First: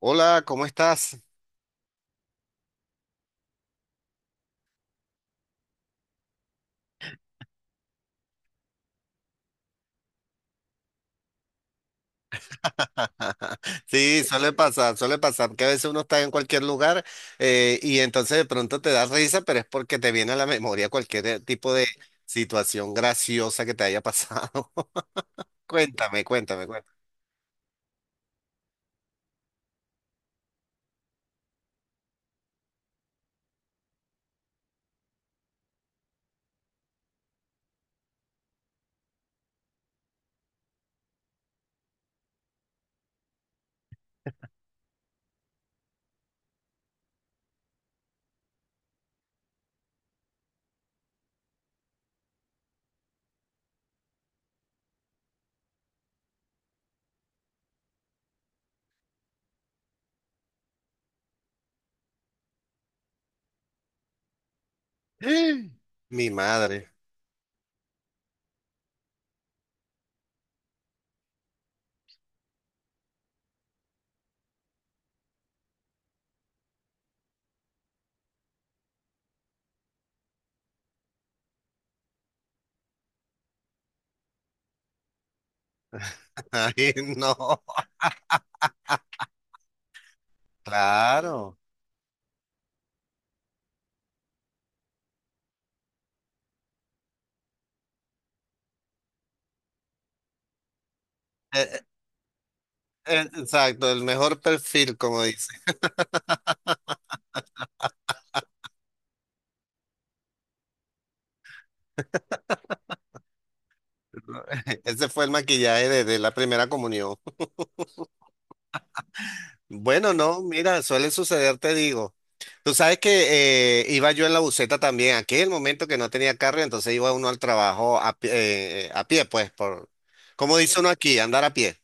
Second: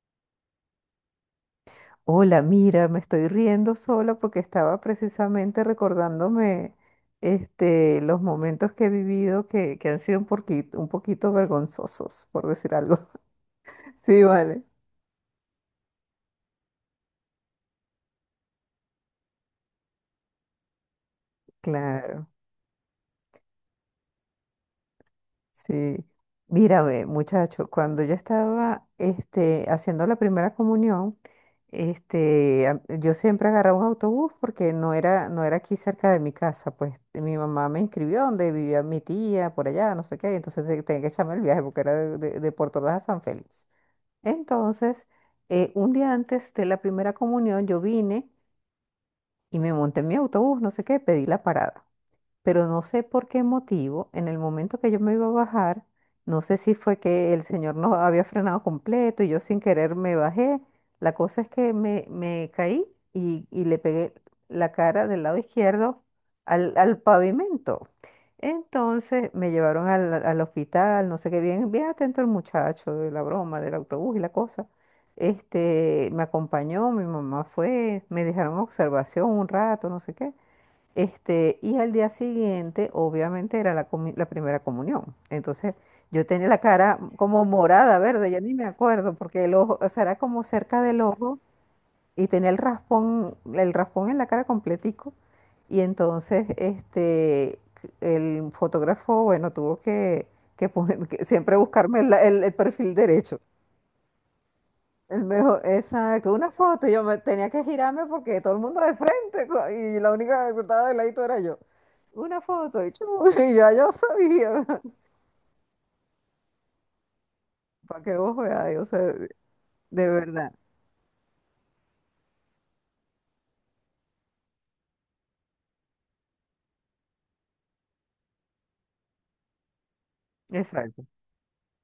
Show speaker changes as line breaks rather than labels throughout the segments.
Hola, ¿cómo estás?
Hola, mira, me estoy riendo sola porque estaba precisamente recordándome los momentos que he vivido que han sido un poquito vergonzosos, por decir algo.
Sí,
Sí, vale.
suele pasar que a veces uno está en cualquier lugar y entonces de pronto te da risa, pero es porque te viene a la memoria cualquier tipo de
Claro.
situación graciosa que te haya pasado.
Sí,
Cuéntame, cuéntame, cuéntame.
mírame, muchacho, cuando yo estaba haciendo la primera comunión, yo siempre agarraba un autobús porque no era aquí cerca de mi casa, pues mi mamá me inscribió donde vivía mi tía, por allá, no sé qué, entonces tenía que echarme el viaje porque era de Puerto Ordaz a San Félix. Entonces, un día antes de la primera comunión, yo vine y me monté en mi autobús, no sé qué, pedí la parada, pero no sé por qué motivo, en el momento que yo me iba a bajar, no sé si fue que el señor no había frenado completo y yo sin querer me bajé. La cosa es que me caí y le pegué la cara del lado izquierdo
Mi
al,
madre.
al pavimento. Entonces me llevaron al hospital, no sé qué, bien, bien atento el muchacho de la broma, del autobús y la cosa. Me acompañó, mi mamá fue, me dejaron observación un rato, no sé qué. Y al día siguiente, obviamente, era la primera comunión. Entonces, yo tenía la
Ay,
cara como
no.
morada, verde, yo ni me acuerdo, porque el ojo, o sea, era como cerca del ojo
Claro.
y tenía el raspón en la cara completico. Y entonces, el fotógrafo, bueno, tuvo que siempre
Eh,
buscarme el perfil
eh,
derecho.
Exacto, el mejor perfil, como
El
dice.
mejor, exacto, una foto, y yo tenía que girarme porque todo el mundo de frente y la única que estaba de ladito era yo. Una foto y, chu, y ya yo sabía.
Ese fue el maquillaje de la primera comunión.
Para que vos veáis, o sea, de
Bueno, no,
verdad.
mira, suele suceder, te digo. Tú sabes que iba yo en la buseta también, aquel momento que no tenía carro, entonces iba uno al trabajo a, a pie, pues, por, como dice uno
Exacto,
aquí, andar a pie.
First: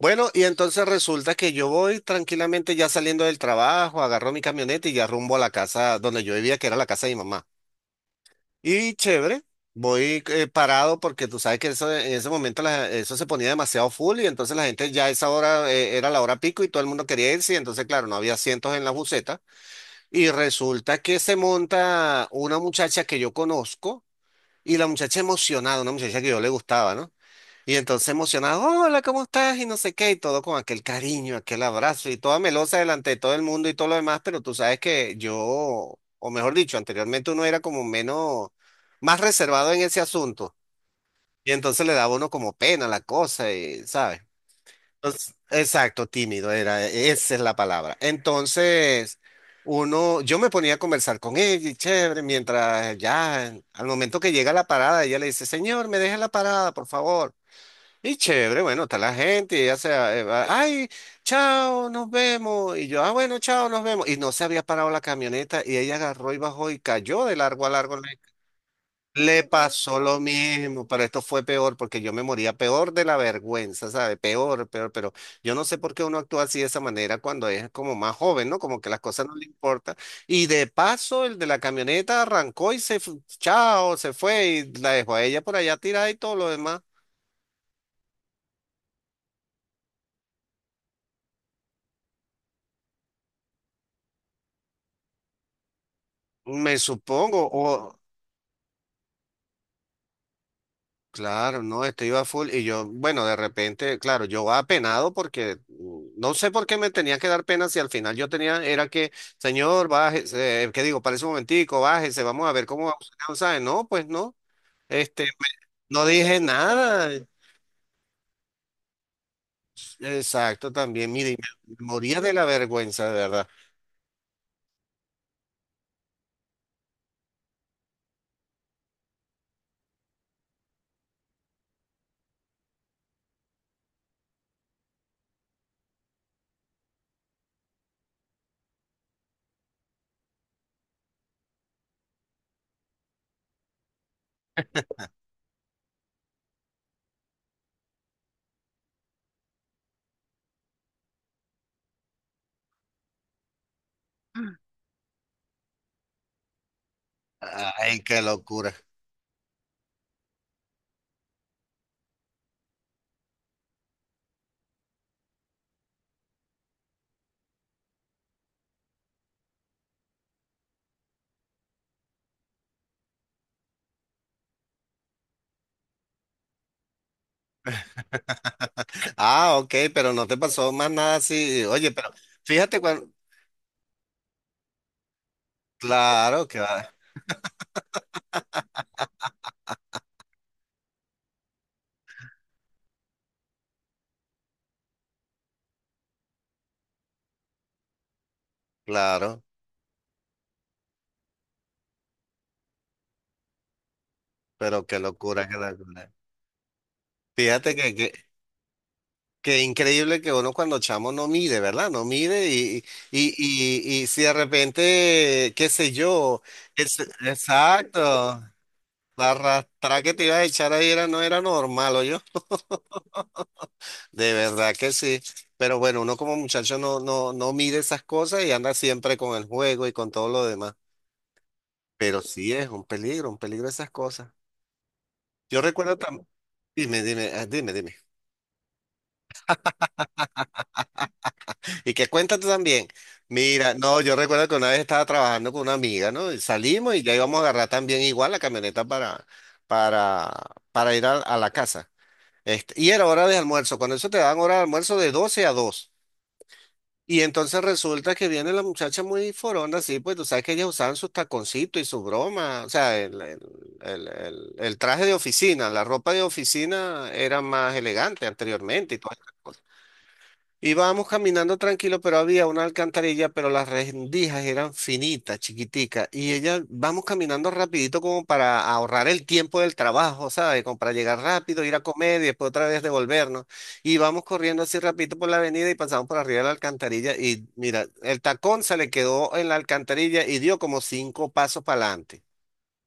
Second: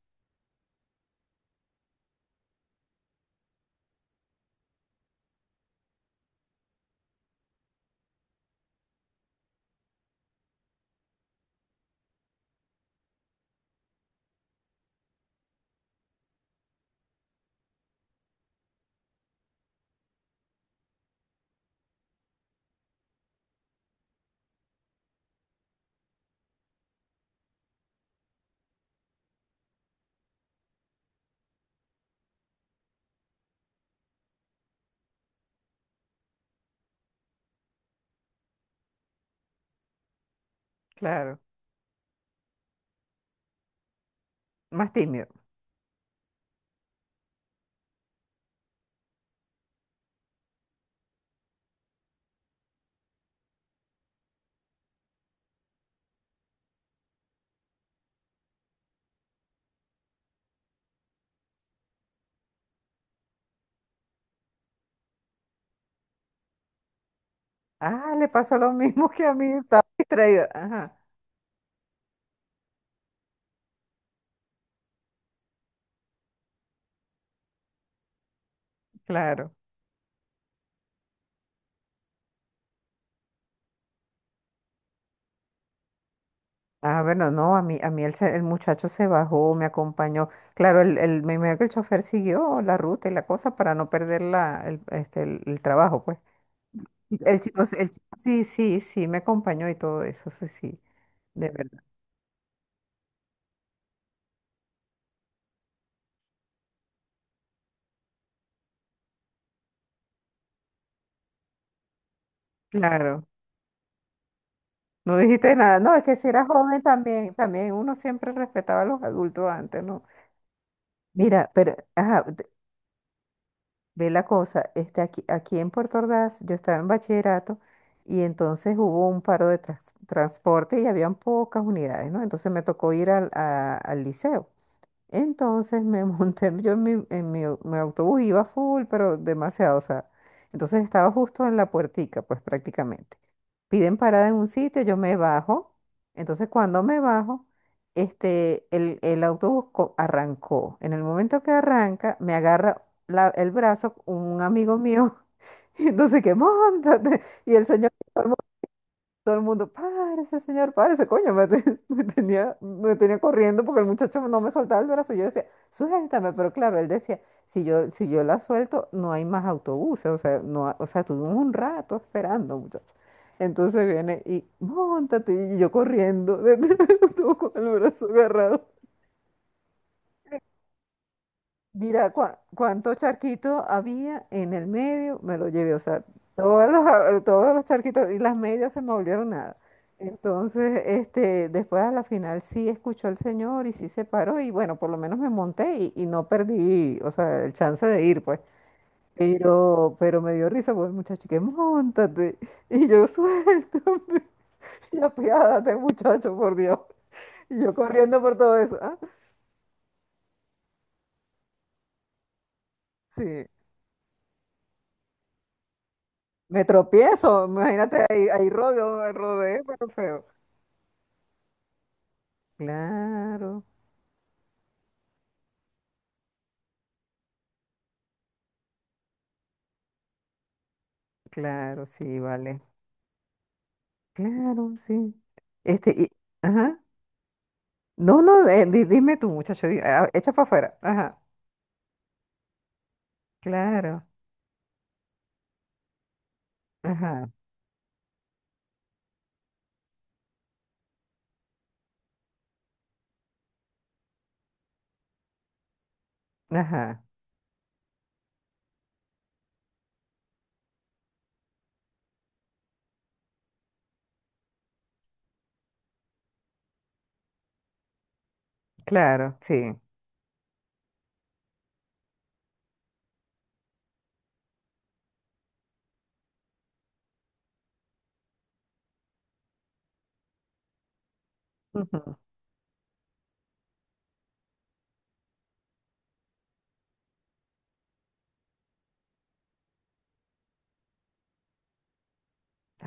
Bueno, y entonces resulta que yo voy tranquilamente ya saliendo del trabajo, agarro mi camioneta y ya rumbo a la casa donde yo vivía, que era la casa de mi mamá. Y chévere, voy parado porque tú sabes que eso, en ese momento la- eso se ponía demasiado full y entonces la gente ya a esa hora era la hora pico y todo el mundo quería irse y entonces claro, no había asientos en la buseta y resulta que se monta una muchacha que yo conozco y la muchacha emocionada, una muchacha que yo le gustaba, ¿no? Y entonces emocionado, hola, ¿cómo estás? Y no sé qué, y todo con aquel cariño, aquel abrazo, y toda melosa delante de todo el mundo y todo lo demás, pero tú sabes que yo, o mejor dicho, anteriormente uno era como menos, más reservado en ese asunto,
claro.
y entonces le daba a uno como pena la cosa, y, ¿sabes?
Más tímido.
Entonces, exacto, tímido era, e-, esa es la palabra. Entonces, uno, yo me ponía a conversar con ella, y chévere, mientras ya, al momento que llega a la parada, ella le dice, señor, me deja en la parada, por favor. Y chévere, bueno, está la gente, y ya sea, va, ay, chao, nos vemos. Y yo, ah, bueno, chao, nos vemos. Y no se había parado la camioneta y ella agarró y bajó y cayó de largo a largo.
Ah,
Le,
le pasó lo mismo que a
le
mí, estaba
pasó lo
distraída.
mismo,
Ajá,
pero esto fue peor porque yo me moría peor de la vergüenza, ¿sabe? Peor, peor, pero yo no sé por qué uno actúa así de esa manera cuando es como más joven, ¿no? Como que las cosas no le
claro.
importan. Y de paso, el de la camioneta arrancó y se, fu- chao, se fue y la dejó a ella por allá tirada y todo lo demás.
Ah, bueno, no, a mí el muchacho se bajó, me acompañó. Claro, me imagino que el chofer siguió la ruta y la cosa para no perder la, el, este, el trabajo, pues.
Me supongo,
El
o
chico, sí, sí, sí, me acompañó y todo eso, sí, sí, de
Claro, no,
verdad.
este iba full y yo, bueno, de repente, claro, yo va apenado porque no sé por qué me tenía que dar pena si al final yo tenía, era que, señor, bájese, ¿qué digo? Parece un momentico, bájese, vamos a ver cómo va usted",
Claro,
o sea, No, pues no,
no
este, me-
dijiste nada. No, es
no
que si
dije
era joven,
nada,
también, uno siempre respetaba a los adultos antes, ¿no?
exacto, también, mire,
Mira,
me
pero,
moría
ajá,
de la vergüenza, de verdad.
ve la cosa, aquí en Puerto Ordaz, yo estaba en bachillerato y entonces hubo un paro de transporte y habían pocas unidades, ¿no? Entonces me tocó ir al liceo. Entonces me monté yo en mi autobús, iba full, pero demasiado, o sea, entonces estaba justo en la puertica, pues prácticamente. Piden parada en un sitio, yo me bajo, entonces cuando me bajo, el autobús arrancó. En el momento que arranca, me agarra el brazo un amigo mío, y entonces que montate, y el señor,
Ay, qué locura.
todo el mundo, párese, señor, párese, coño. Me tenía corriendo porque el muchacho no me soltaba el brazo. Yo decía, suéltame, pero claro, él decía, si yo la suelto, no hay más autobuses. O sea, no, o sea, tuvimos un rato esperando, muchacho. Entonces viene y, móntate, y yo corriendo, detrás del autobús con el brazo agarrado.
Ah, ok, pero no te pasó más nada así, oye, pero
Mira
fíjate
cuánto
cuando,
charquito había en el medio, me lo llevé, o sea,
claro que
todos los,
va,
a- eh, todos los charquitos y las medias se me volvieron nada. Entonces, después a la final sí escuchó el señor y sí se paró y bueno, por lo menos me monté y no perdí, o sea, el chance de ir, pues.
claro,
Pero me dio risa, pues, muchacho, que montate. Y yo, suéltame.
pero
Y
qué locura, qué
apiádate,
locura.
muchacho, por Dios. Y yo
Fíjate
corriendo por todo eso.
que increíble que uno cuando chamo no mire, ¿verdad? No mire y, y,
Sí.
y, y si de repente, qué sé yo,
Me
es-
tropiezo, imagínate, ahí,
exacto,
ahí rodeo,
la
rodeé, pero
arrastrada que te
feo.
iba a echar ahí era, no era normal, yo
Claro,
De verdad que sí. Pero bueno, uno como muchacho no, no, no mide esas cosas y anda siempre con el juego y con todo lo demás.
claro,
Pero
sí,
sí
vale.
es un peligro esas cosas.
Claro, sí.
Yo
Este,
recuerdo
y,
también,
ajá.
dime, dime, ah, dime, dime.
No, no, dime tú, muchacho, echa para afuera. Ajá,
Y que cuenta tú también. Mira, no,
claro,
yo recuerdo que una vez estaba trabajando con una amiga, ¿no? Y salimos y ya
ajá,
íbamos a agarrar también igual la camioneta para, para ir a la casa. Este, y era hora de almuerzo. Cuando eso te dan hora de almuerzo de 12 a 2.
ajá,
Y entonces resulta que viene la muchacha muy forona, así, pues tú sabes que ellas usaban sus taconcitos y su broma. O sea, el traje de oficina, la ropa de oficina era más elegante anteriormente y todo.
claro, sí.
Íbamos caminando tranquilo, pero había una alcantarilla, pero las rendijas eran finitas, chiquiticas. Y ella, vamos caminando rapidito como para ahorrar el tiempo del trabajo, ¿sabes? Como para llegar rápido, ir a
Ujú.
comer y después otra vez devolvernos. Y vamos corriendo así rapidito por la avenida y pasamos por arriba de la alcantarilla. Y mira, el tacón se le quedó en la alcantarilla y dio como cinco pasos para adelante.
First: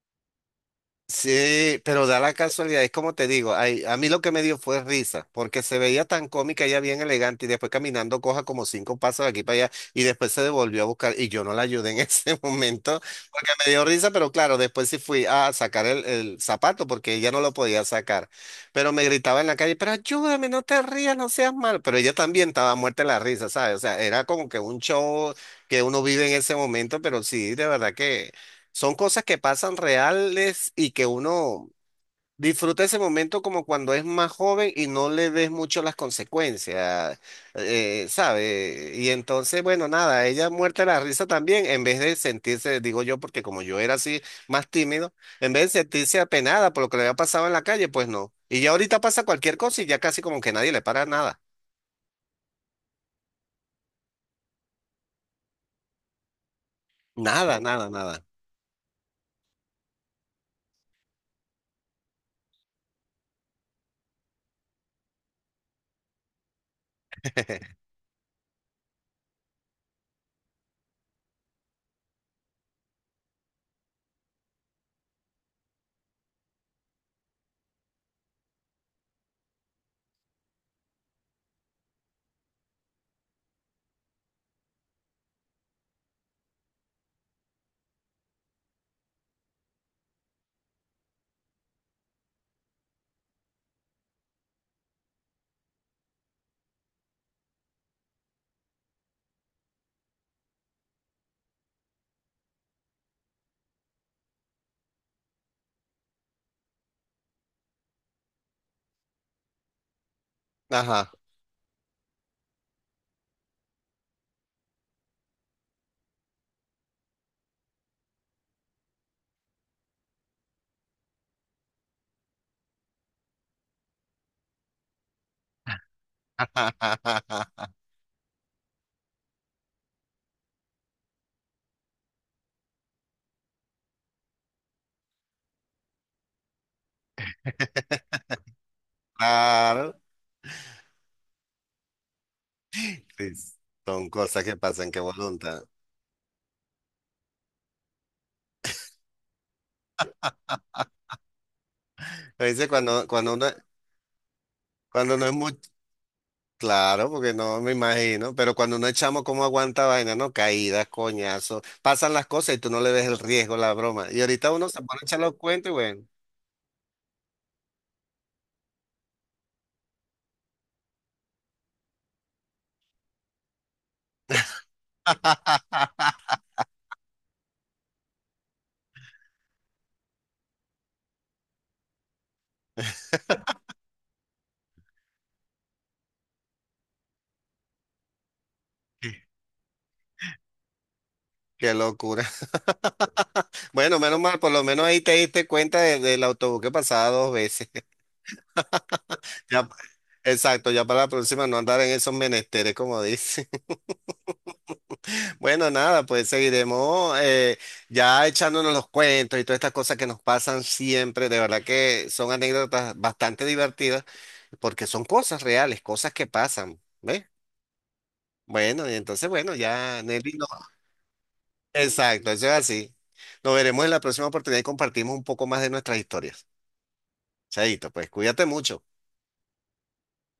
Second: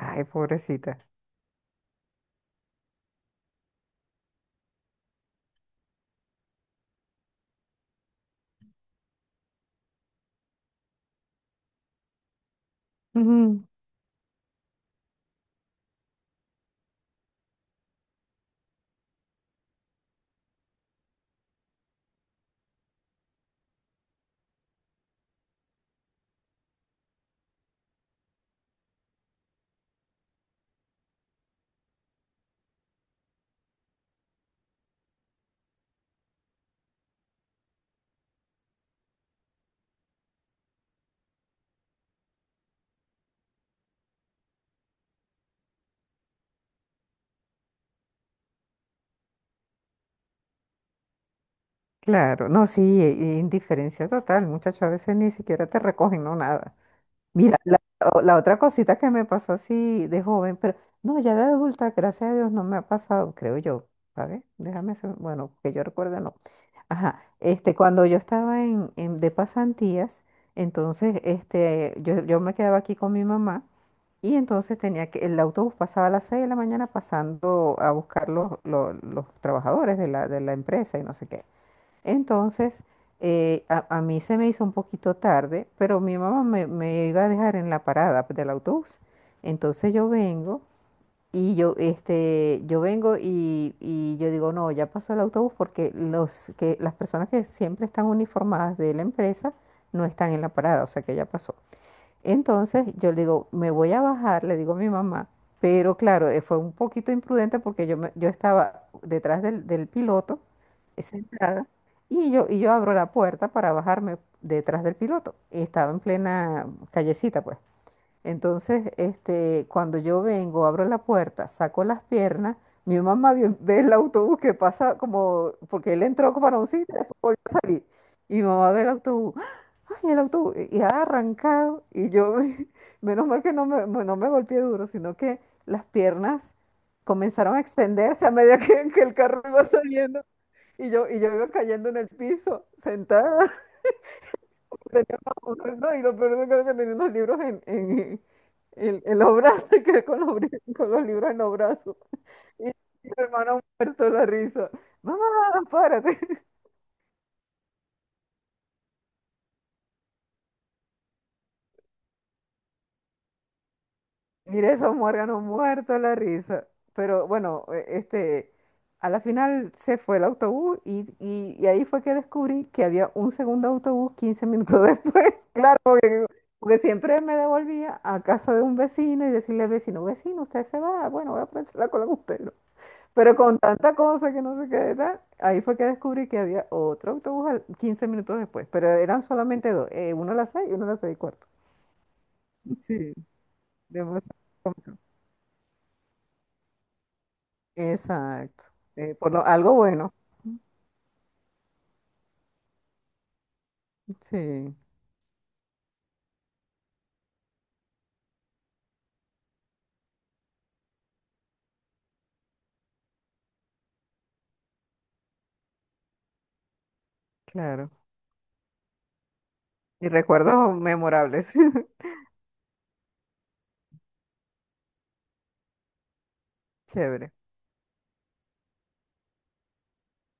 Ay, pobrecita.
Sí, pero da la casualidad, es como te digo, ay, a mí lo que me dio fue risa, porque se veía tan cómica, ella bien elegante, y después caminando coja como cinco pasos de aquí para allá, y después se devolvió a buscar, y yo no la ayudé en ese momento, porque
Ujú,
me dio risa, pero claro, después sí fui a sacar el zapato, porque ella no lo podía sacar, pero me gritaba en la calle, pero ayúdame, no te rías, no seas mal, pero ella también estaba muerta de la risa, ¿sabes? O sea, era como que un show que uno vive en ese momento, pero sí, de verdad que... Son cosas que pasan reales y que uno disfruta ese momento como cuando es más joven y no le ves mucho las consecuencias, ¿sabe? Y entonces, bueno, nada, ella muerta de la risa también, en vez de sentirse, digo yo, porque como yo era así más tímido, en vez de sentirse apenada por lo que le había pasado en la calle, pues no. Y ya ahorita pasa cualquier cosa y ya casi como que nadie le para nada.
claro, no, sí, e indiferencia total, muchacho, a veces ni siquiera te recogen, no, nada. Mira,
Nada,
la,
nada,
o-
nada.
la otra cosita que me pasó así de joven, pero no, ya de adulta, gracias a Dios, no me ha pasado, creo yo, ¿sabes? Déjame bueno, que yo recuerde, no. Ajá, cuando yo estaba de pasantías, entonces, yo me quedaba aquí con mi mamá y entonces tenía que, el autobús pasaba a las 6 de la mañana pasando a buscar los trabajadores de la empresa y no sé qué. Entonces, a mí se me hizo un poquito tarde, pero mi mamá me iba a dejar en la parada, pues, del autobús. Entonces yo vengo y yo, este, yo vengo y yo digo, no, ya pasó el autobús, porque las personas que siempre están uniformadas de la empresa no están en la parada, o sea que ya pasó. Entonces yo le digo, me voy a bajar, le digo a mi mamá, pero claro, fue un poquito imprudente, porque yo estaba detrás del piloto,
Ajá.
sentada, y yo abro la puerta para bajarme detrás del piloto. Y estaba en plena callecita, pues. Entonces, cuando yo vengo, abro la puerta, saco las piernas, mi mamá ve el autobús que pasa, como porque él entró para un sitio, después volvió a salir. Y mi mamá ve el autobús, ¡ah! ¡Ay, el autobús! Y ha arrancado. Y yo, menos mal que no me golpeé duro, sino que las piernas comenzaron a extenderse a medida que el carro iba
Claro.
saliendo. Y yo iba cayendo en el piso,
Sí,
sentada,
Son cosas que pasan, qué
tenía
voluntad.
unos- no, y lo peor de todo es que tenía unos libros en los brazos, que con los libros en los brazos.
A veces
Y
cuando,
mi
cuando uno,
hermano muerto de la risa. Mamá,
cuando no es muy
párate.
claro, porque no me imagino, pero cuando uno es chamo, ¿cómo aguanta vaina? No, caídas, coñazos, pasan las cosas y tú no le ves el riesgo, la broma. Y ahorita uno
Mire,
se
esos
pone a echar los
muérganos
cuentos y
muertos de
bueno.
la risa. Pero bueno, a la final se fue el autobús y ahí fue que descubrí que había un segundo autobús 15 minutos después. Claro, porque siempre me devolvía a casa de un vecino y decirle, al vecino, vecino, usted se va, bueno, voy a aprovechar la cola con usted, ¿no? Pero con tanta cosa que no sé qué era, ahí fue que descubrí que había otro autobús 15 minutos después, pero eran solamente dos, uno a las 6 y uno a las 6 y cuarto.
Qué locura.
Sí,
Bueno, menos mal,
demasiado
por lo menos
cómico.
ahí te diste cuenta de- del autobús que pasaba dos veces.
Exacto. Eh, por lo,
Ya,
algo bueno.
exacto, ya para la próxima no andar en esos menesteres, como dice.
Sí,
Bueno, nada, pues seguiremos ya echándonos los cuentos y todas estas cosas que nos pasan siempre. De verdad que son anécdotas bastante divertidas porque son cosas reales, cosas que pasan, ¿ves?
claro.
Bueno, y entonces, bueno, ya
Y
Nelly, no.
recuerdos memorables.
Exacto, eso es así. Nos veremos en la próxima oportunidad y compartimos un poco más de nuestras historias.
Chévere.
Chaito, pues cuídate mucho.